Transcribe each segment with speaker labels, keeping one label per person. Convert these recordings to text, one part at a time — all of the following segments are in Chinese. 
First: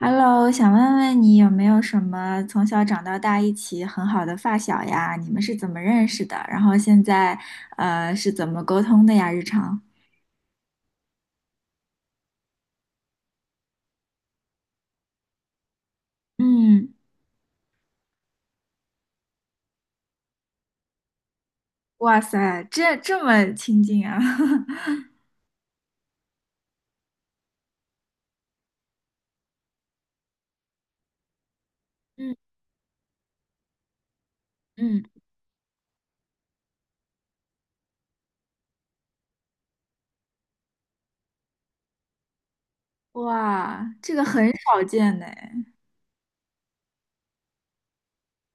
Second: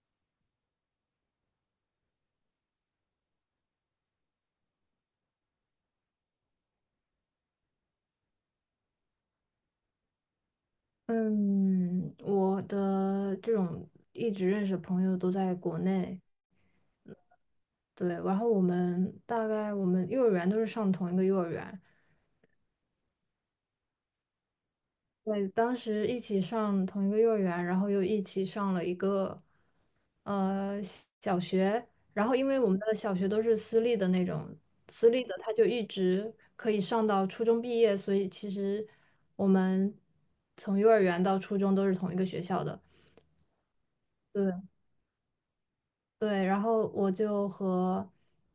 Speaker 1: Hello，想问问你有没有什么从小长到大一起很好的发小呀？你们是怎么认识的？然后现在是怎么沟通的呀？日常？
Speaker 2: 嗯，我的这种一直认识的朋友都在国内，
Speaker 1: 嗯，
Speaker 2: 对，然后我们幼儿园都是上同一个幼儿园，
Speaker 1: 哇塞，这么亲近啊！
Speaker 2: 对，当时一起上同一个幼儿园，然后又一起上了一个呃小学，然
Speaker 1: 嗯
Speaker 2: 后因为我们的小学都是私立的那种，
Speaker 1: 嗯，
Speaker 2: 私立的他就一直可以上到初中毕业，所以其实我们从幼儿园到初中都是同一个学校的。
Speaker 1: 哇，这个很
Speaker 2: 对。
Speaker 1: 少见呢。
Speaker 2: 对，然后我就和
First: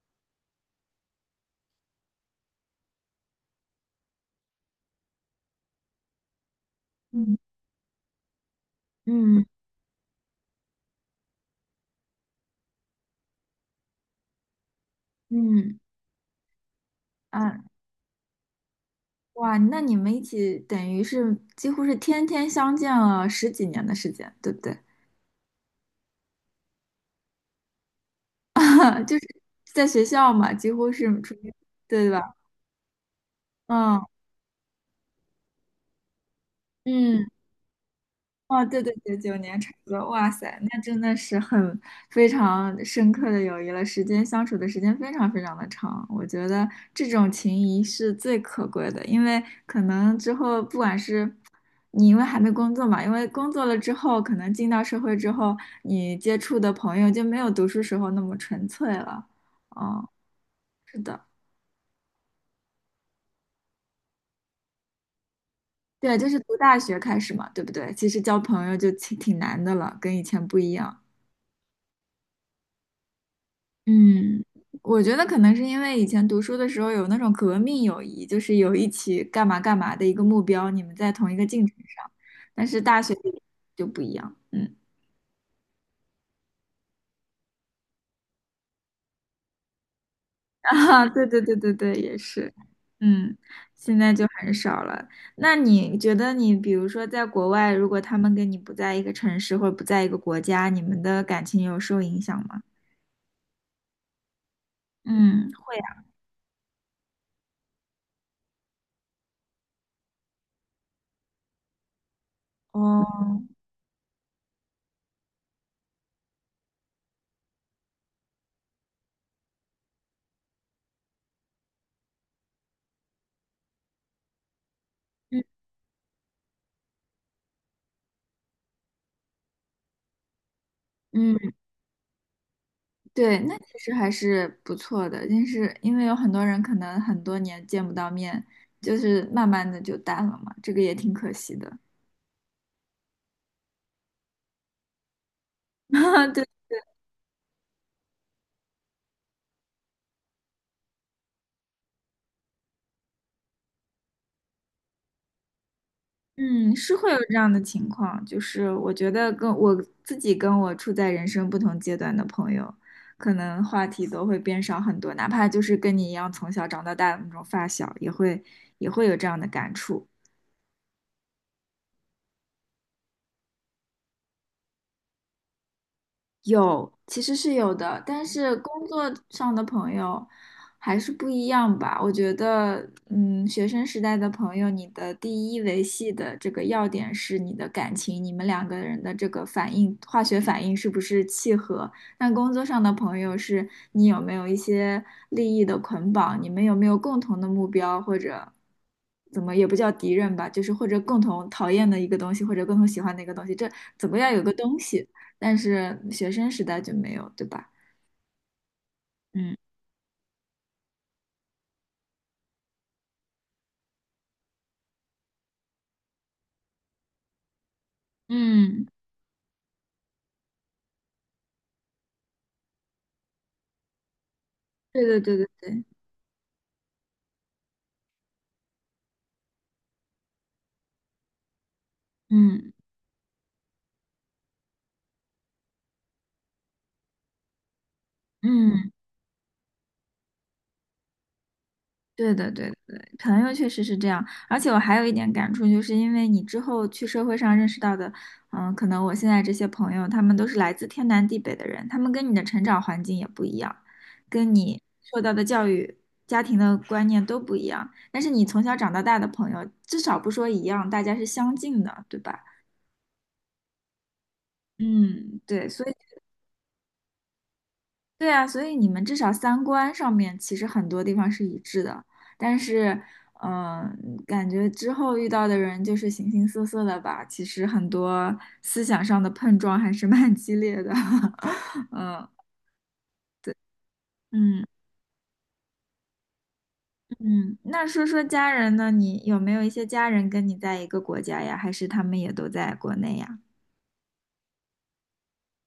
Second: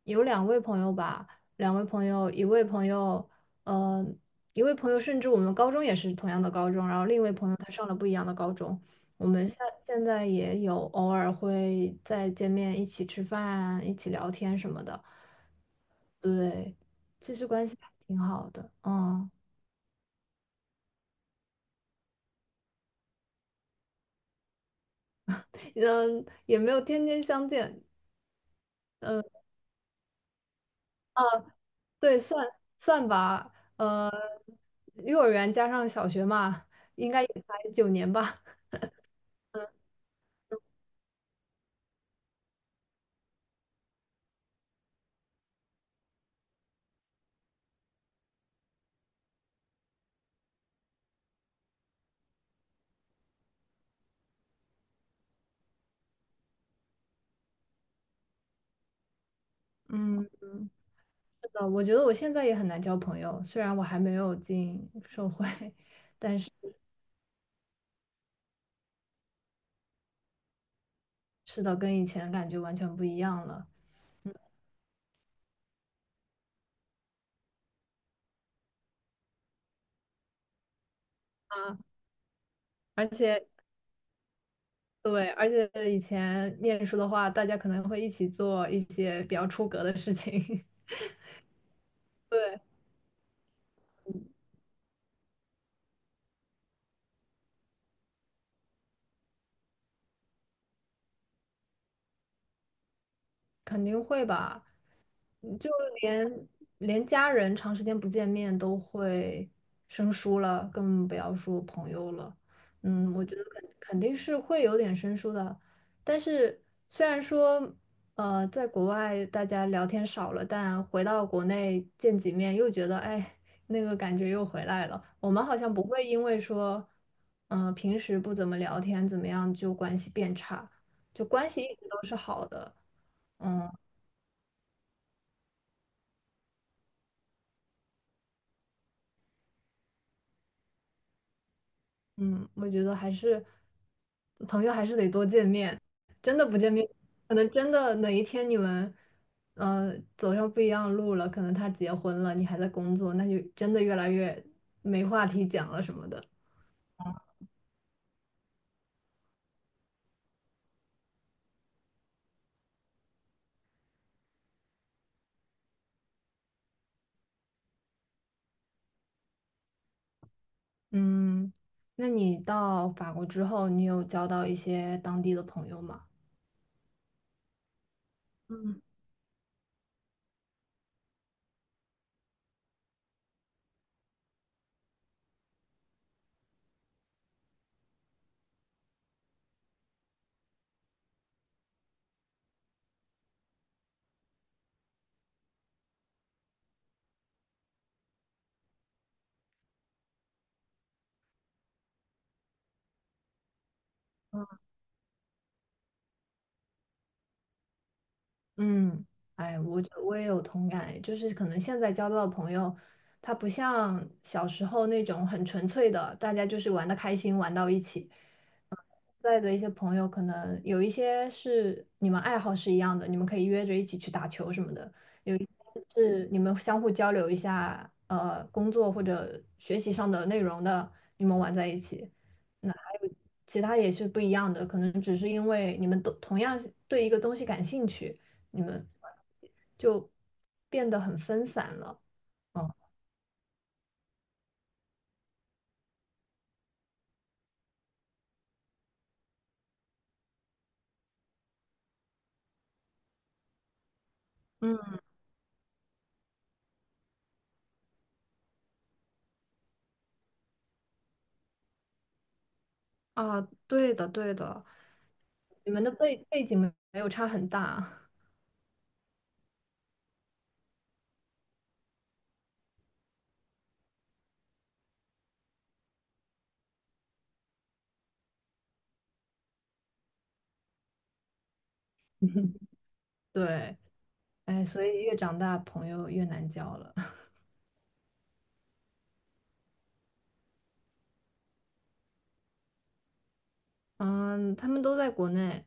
Speaker 2: 有两位朋友吧，两位朋友，呃，一位朋友甚至我们高中也是同样的高中，然后另一位
Speaker 1: 嗯
Speaker 2: 朋友他上了不一样的高中，我
Speaker 1: 嗯
Speaker 2: 们现在也有偶尔会再见面，一起吃饭，一起聊天什么的，
Speaker 1: 嗯
Speaker 2: 对，其实
Speaker 1: 啊，
Speaker 2: 关系还挺好的，嗯，
Speaker 1: 哇，那你们一起等于是几乎是天天相见了十几年的时间，对不对？
Speaker 2: 嗯，也没有天天相见，
Speaker 1: 就是
Speaker 2: 嗯。
Speaker 1: 在学校嘛，几乎是
Speaker 2: 啊。
Speaker 1: 处于对
Speaker 2: 对，
Speaker 1: 吧？
Speaker 2: 算算吧，
Speaker 1: 嗯。
Speaker 2: 幼儿园加上小学嘛，应该
Speaker 1: 嗯，
Speaker 2: 也才9年吧。
Speaker 1: 哦，对对对，9年差不多，哇塞，那真的是很非常深刻的友谊了，时间相处的时间非常非常的长，我觉得这种情谊是最可贵的，因为可能之后不管是你因为还没工作嘛，因为工作了之后，可能进到社会之后，你接触的朋友就没有读书时候那么纯粹了，嗯，
Speaker 2: 嗯，
Speaker 1: 是的。
Speaker 2: 是的，我觉得我现在也很难交朋友，虽然我还没有进社会，
Speaker 1: 对，就是
Speaker 2: 但是
Speaker 1: 读大学开始嘛，对不对？其实交朋友就挺难的了，跟以前不一样。
Speaker 2: 是的，跟以前感觉完全不一样了
Speaker 1: 嗯，我觉得可能是因为以前读书的时候有那种革命友谊，就是有一起干嘛干嘛的一个目标，你们在同一个进程
Speaker 2: 啊！
Speaker 1: 上。但是大
Speaker 2: 而
Speaker 1: 学里
Speaker 2: 且
Speaker 1: 就不一样，嗯，
Speaker 2: 对，而且以前念书的话，大家可能会一起做一些比较出格的事 情，
Speaker 1: 啊，对对对对对，也 是，
Speaker 2: 对，
Speaker 1: 嗯，现在就很少了。那你觉得你比如说在国外，如果他们跟你不在一个城市或者不在一个国家，你们的感情有受影响吗？
Speaker 2: 肯定会吧。
Speaker 1: 嗯，
Speaker 2: 就
Speaker 1: 会啊，
Speaker 2: 连连家人长时间不见面都会生疏了，更不要说朋友了。嗯，
Speaker 1: 哦，
Speaker 2: 我觉得肯定是会有点生疏的。但是虽然说，在国外大家聊天少了，但回到国内见几面，又觉得哎，那个感觉又回来了。我们好像不会因为说，平时不怎么聊天怎么样，就关系变差，就关
Speaker 1: 嗯
Speaker 2: 系一直都是好的。
Speaker 1: 对，那其实还是不错的，但是因为有很多人可能很多年见不到面，就是慢慢的就淡了嘛，这个也挺可惜的。
Speaker 2: 嗯，我觉得还是朋友还是得多见面，真
Speaker 1: 对，
Speaker 2: 的不见面，可能真的哪一天你们走上不一样的路了，可能他结婚了，你还在工作，那就真的越来越没话题讲了什么的。
Speaker 1: 嗯，是会有这样的情况，就是我觉得跟我自己跟我处在人生不同阶段的朋友，可能话题都会变少很多，哪怕就是跟你一样从小长到大的那种发小，也会有这样的感触。
Speaker 2: 嗯，那你到法国之后，你有交到一些当地的朋友吗？
Speaker 1: 有，其实是有的，但是工作上的朋友还是不一样吧。我觉得，嗯，学生时代的朋友，你的第一维系的这个要点是你的感情，你们两个人的这个反应，化学反应是不是契合？但工作上的朋友是你有没有一些利益的捆绑，你们有没有共同的目标，或者怎么也不叫敌人吧，就是或者共同讨厌的一个东西，或者共同喜欢的一个东西，这怎么要有个东西。但是学生时代就没有，对吧？
Speaker 2: 嗯，
Speaker 1: 嗯
Speaker 2: 哎，我觉得我也有同感诶就是可能现在交到的朋友，他不像小时候那种很纯粹的，大家就是玩的开心，玩到一起。
Speaker 1: 嗯，
Speaker 2: 在的一些朋友，可能有一些是你们爱好是一样的，你们可以约着一起去打球什么的；
Speaker 1: 对对
Speaker 2: 有
Speaker 1: 对
Speaker 2: 一些
Speaker 1: 对对，
Speaker 2: 是你们相互交流一下，工作或者学习上的内容的，你们玩在一起。那
Speaker 1: 嗯
Speaker 2: 还有其他也是不一样的，可能只是因为你们都同样是对一个东西感兴趣，你们
Speaker 1: 嗯，
Speaker 2: 就变得很分散了。
Speaker 1: 对的
Speaker 2: 嗯，
Speaker 1: 对的对的朋友确实是这样，而且我还有一点感触，就是因为你之后去社会上认识到的，嗯，可能我现在这些朋友，他们都是来自天南地北的人，他们跟你的成长环境也不一样，跟你
Speaker 2: 嗯
Speaker 1: 受到的教育、家庭的观念都不一样，但是你从小长到大的朋友，至少不说一样，大家是相近的，对吧？
Speaker 2: 啊，对的对的，
Speaker 1: 嗯，对，
Speaker 2: 你们
Speaker 1: 所
Speaker 2: 的
Speaker 1: 以。
Speaker 2: 背景没有差很大，
Speaker 1: 对啊，所以你们至少三观上面其实很多地方是一致的，但是，嗯、感觉之后遇到的人就是形形色色的吧，其实很多思想上的碰撞还是蛮激烈的，嗯
Speaker 2: 对。
Speaker 1: 嗯
Speaker 2: 哎，所以越长大朋友越难交了。
Speaker 1: 嗯。那说说家人呢？你有没有一些家人跟你在一个国家呀？还是他们也都在国内呀？
Speaker 2: 嗯，他们都在国内，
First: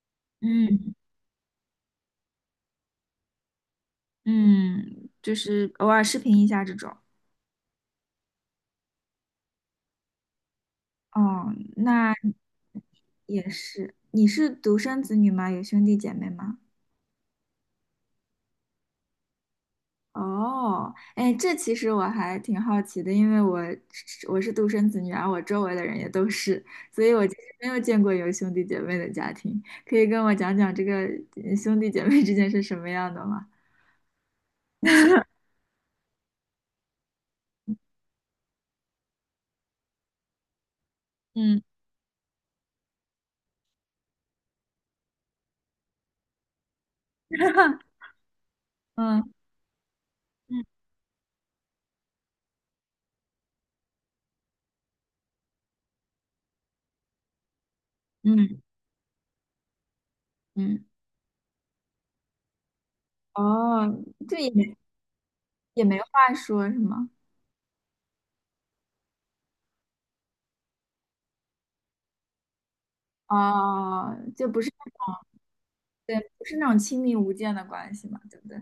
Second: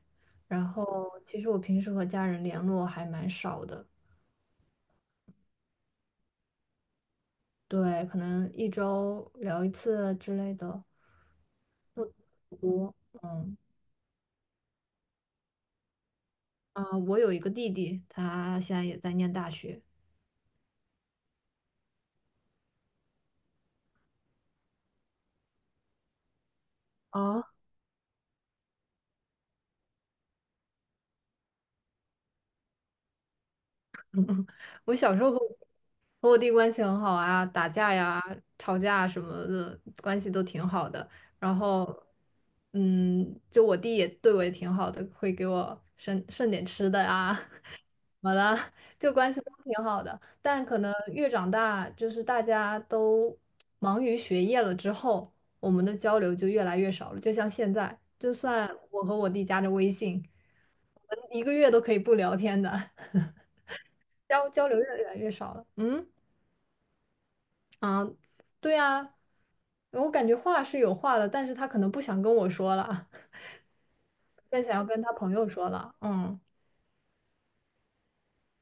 Speaker 2: 然
Speaker 1: 嗯
Speaker 2: 后其实我平时和家人联络还蛮少的，
Speaker 1: 嗯，就是偶尔视频一下这种。
Speaker 2: 对，可能一周聊一次之类的，
Speaker 1: 哦，
Speaker 2: 不
Speaker 1: 那
Speaker 2: 多。
Speaker 1: 也
Speaker 2: 嗯，
Speaker 1: 是。你是独生子女吗？有兄弟姐妹吗？
Speaker 2: 啊，我有一个弟弟，他现在也在念大学。
Speaker 1: 哦，哎，这其实我还挺好奇的，因为我是独生子女，而我周围的人也都是，所以我其实
Speaker 2: 哦，
Speaker 1: 没有见过有兄弟姐妹的家庭。可以跟我讲讲这个兄弟姐妹之间是什么样的吗？
Speaker 2: 我小时候和我弟关系很好啊，打架呀、吵架什么的，关系都挺好的。然
Speaker 1: 嗯
Speaker 2: 后，嗯，就我弟也对我也挺好的，会给我剩点吃的啊，怎 么的，就
Speaker 1: 嗯
Speaker 2: 关系都挺好的。但
Speaker 1: 嗯
Speaker 2: 可能越长大，就是大家都忙于学业了之后，我们的交流就越来越少了。就像现在，就
Speaker 1: 嗯
Speaker 2: 算我和我弟加着微信，
Speaker 1: 嗯，
Speaker 2: 我们一个月都可以不聊天的。
Speaker 1: 哦，这
Speaker 2: 交
Speaker 1: 也
Speaker 2: 交
Speaker 1: 没
Speaker 2: 流越来越少了。
Speaker 1: 也没
Speaker 2: 嗯
Speaker 1: 话说是吗？
Speaker 2: 啊，对呀，我感觉话是有话的，但是他可能不想跟我说了，
Speaker 1: 哦，就 不
Speaker 2: 更
Speaker 1: 是
Speaker 2: 想要跟他朋友说了。
Speaker 1: 对，
Speaker 2: 嗯，
Speaker 1: 不是那种亲密无间的关系嘛，对不对？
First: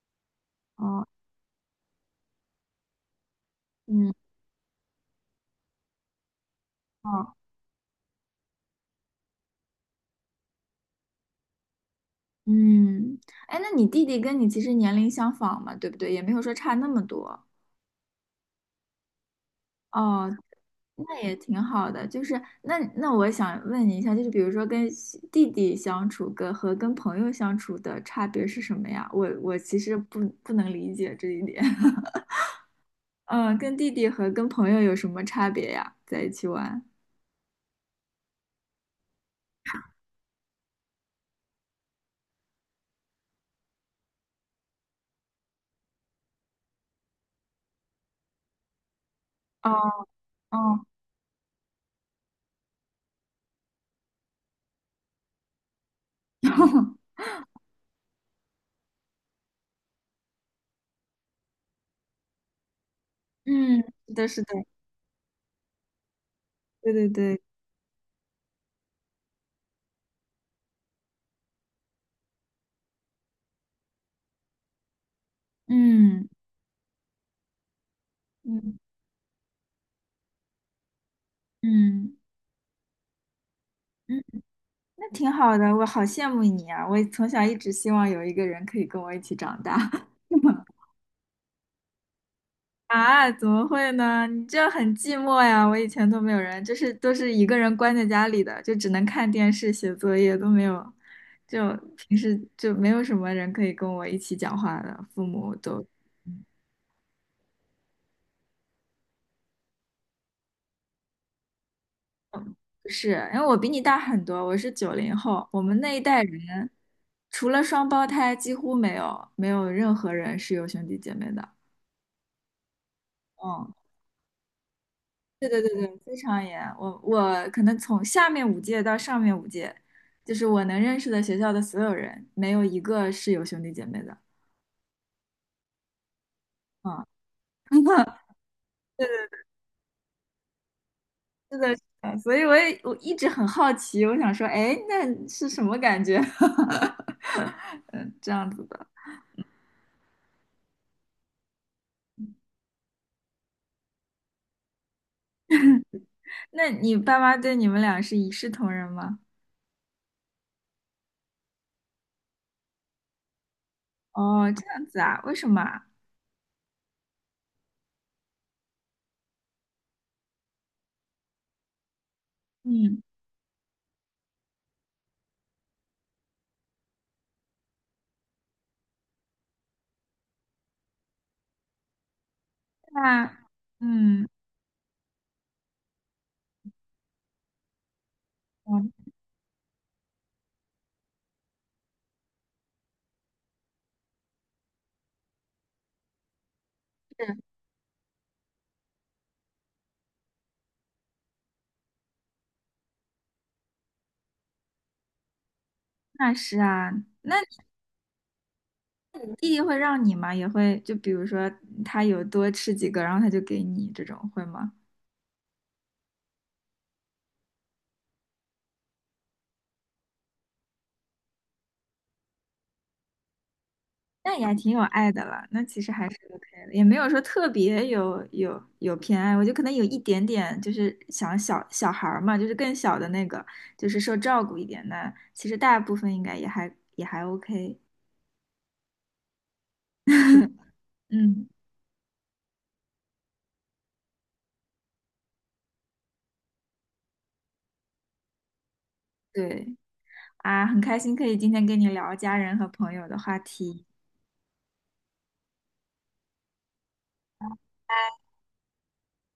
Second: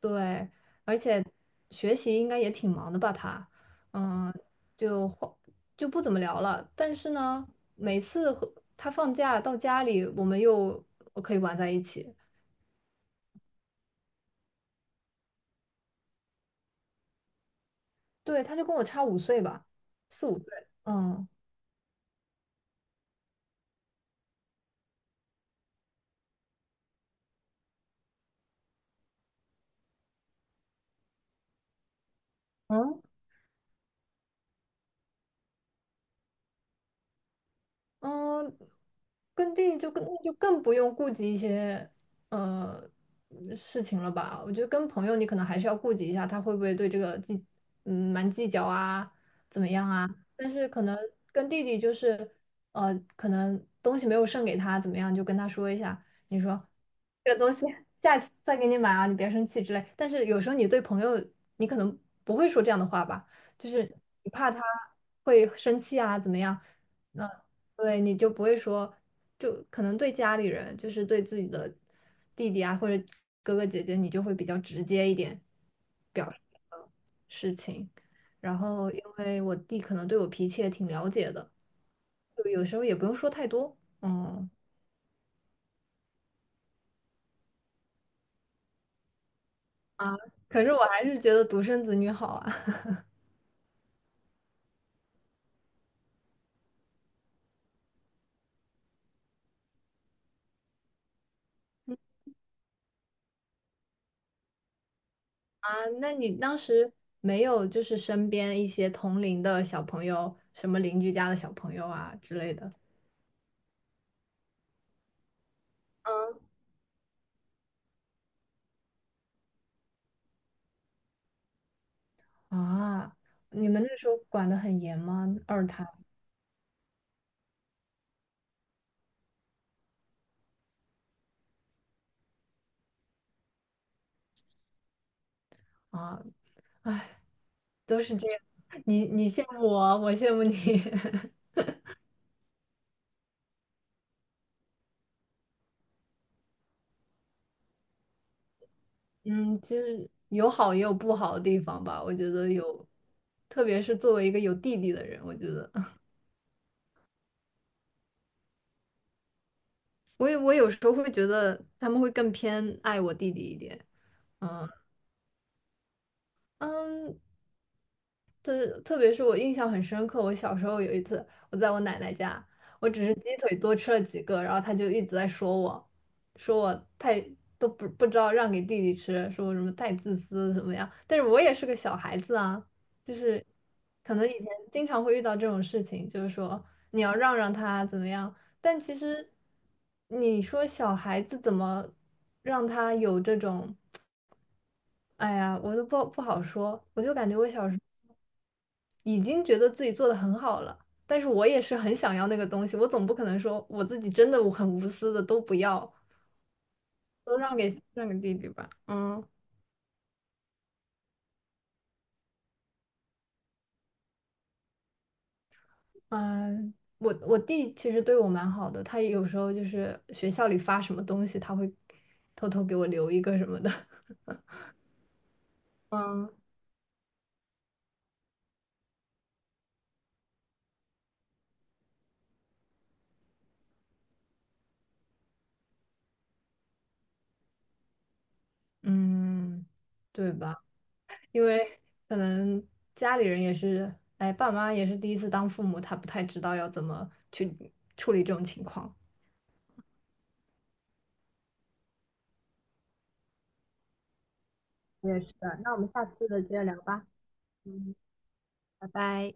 Speaker 2: 对，而
Speaker 1: 哦，
Speaker 2: 且学习应该也挺忙的吧？他，
Speaker 1: 嗯，
Speaker 2: 嗯，就话就不怎么聊了。但是
Speaker 1: 哦，
Speaker 2: 呢，每次和他放假到家里，我们又可以玩在一起。
Speaker 1: 嗯，哎，那你弟弟跟你其实年龄相仿嘛，对不对？也没有说差那么多。
Speaker 2: 对，他就跟我差五岁吧，四
Speaker 1: 哦，
Speaker 2: 五岁。
Speaker 1: 那
Speaker 2: 嗯。
Speaker 1: 也挺好的。就是那我想问你一下，就是比如说跟西弟弟相处跟和跟朋友相处的差别是什么呀？我其实不能理解这一点。
Speaker 2: 嗯
Speaker 1: 嗯，跟弟弟和跟朋友有什么差别呀？在一起玩？
Speaker 2: 嗯，跟弟弟就更不用顾及一些呃事情了吧？我觉得跟朋友你可能还是要顾及一下，他会不会对这个蛮计较啊，怎么样
Speaker 1: 哦
Speaker 2: 啊？但是可
Speaker 1: 哦，
Speaker 2: 能跟弟弟就是可能东西没有剩给他，怎么样就跟他说一下，你说。这个东西下次再给你买啊，你别生气之类。但是有时候你对朋友，你可能不会说这样的话吧，就
Speaker 1: 嗯，
Speaker 2: 是
Speaker 1: 是的，
Speaker 2: 你
Speaker 1: 是
Speaker 2: 怕
Speaker 1: 的，
Speaker 2: 他会生气啊，怎么样？
Speaker 1: 对对对，
Speaker 2: 那对你就不会说，就可能对家里人，就是对自己的弟弟啊或者哥哥姐姐，你就会比较直接一点
Speaker 1: 嗯
Speaker 2: 表示这个事情。然
Speaker 1: 嗯
Speaker 2: 后因为我弟可能对我脾气也挺了解的，
Speaker 1: 嗯。
Speaker 2: 就有时候也不用说太多，
Speaker 1: 嗯
Speaker 2: 嗯。
Speaker 1: 那挺好的，我好羡慕你啊！我从小一直希望有一个人可以跟我一起长大
Speaker 2: 啊可是我还是觉得独生子女好啊。
Speaker 1: 啊！怎么会呢？你这样很寂寞呀！我以前都没有人，就是都是一个人关在家里的，就只能看电视、写作业，都没有，就平时就没有什么人可以跟我一起讲话的，父母
Speaker 2: 啊，
Speaker 1: 都
Speaker 2: 那你当时没有就是身边一些同龄的小朋友，什么邻居家的小朋友啊之类的？
Speaker 1: 不是，因为我比你大很多，我是90后，我们那一代
Speaker 2: 嗯
Speaker 1: 人除了双胞胎，几乎没有任何人是有兄弟姐妹的。
Speaker 2: 啊，你
Speaker 1: 嗯，
Speaker 2: 们那时候管得很严吗？
Speaker 1: 对对
Speaker 2: 二
Speaker 1: 对
Speaker 2: 胎
Speaker 1: 对，非常严。我可能从下面五届到上面五届，就是我能认识的学校的所有人，没有一个是有兄弟姐妹的。
Speaker 2: 啊，
Speaker 1: 啊，
Speaker 2: 哎，都是这 样。你
Speaker 1: 对
Speaker 2: 你
Speaker 1: 的，
Speaker 2: 羡慕我，我羡慕你。
Speaker 1: 是的，是的。所以我一直很好奇，我想说，哎，那是什么感觉？嗯，这样子的。
Speaker 2: 嗯，其实有好也有不好的地方吧。我觉得有，特别是作为一个有弟弟的人，我觉得
Speaker 1: 那你爸妈对你们俩是一视同仁吗？
Speaker 2: 我有时候会觉得他们会更偏爱我弟弟一点。
Speaker 1: 哦，这
Speaker 2: 嗯，
Speaker 1: 样子啊？为什么啊？
Speaker 2: 嗯，对，特别是我印象很深刻，我小时候有一次，我在我奶奶家，我
Speaker 1: 嗯，
Speaker 2: 只是鸡腿多吃了几个，然后她就一直在说我，说我太都不知道让给弟弟吃，说我什么太自私怎么样，但是我也是个小孩子啊，就
Speaker 1: 那
Speaker 2: 是可
Speaker 1: 嗯，
Speaker 2: 能以前经常会遇到这种事情，就是说你要让他怎么样，但
Speaker 1: 哦，
Speaker 2: 其实你说小孩子怎么让他有这种。哎呀，我都不好说，我就感觉我小时候。已经觉得自己做的很好了，但是我也是很想要那个东西，我总不可能说我自己真的我很无私的都不要，
Speaker 1: 那是啊。
Speaker 2: 都让给弟弟吧。嗯
Speaker 1: 弟弟会让你吗？也会，就比如说他有多吃几个，然后他就给你这种，会吗？
Speaker 2: 嗯，我弟其实对我蛮好的，他有时候就是学校里发什么东西，他会偷偷给我留一个什么的。
Speaker 1: 那也还挺有爱的了，那其实还是
Speaker 2: 嗯
Speaker 1: OK 的，也没有说特别有偏爱，我就可能有一点点，就是想小小孩儿嘛，就是更小的那个，就是受照顾一点那其实大部分应该也还 OK。
Speaker 2: 嗯，对吧？因
Speaker 1: 嗯，
Speaker 2: 为可能家里人也是，哎，爸妈也是第一次当父母，他不太知道要怎么去处理这种情况。
Speaker 1: 对啊，很开心可以今天跟你聊家人和朋友的话题。
Speaker 2: 我也是的，那我们下次接着聊吧。嗯，拜拜。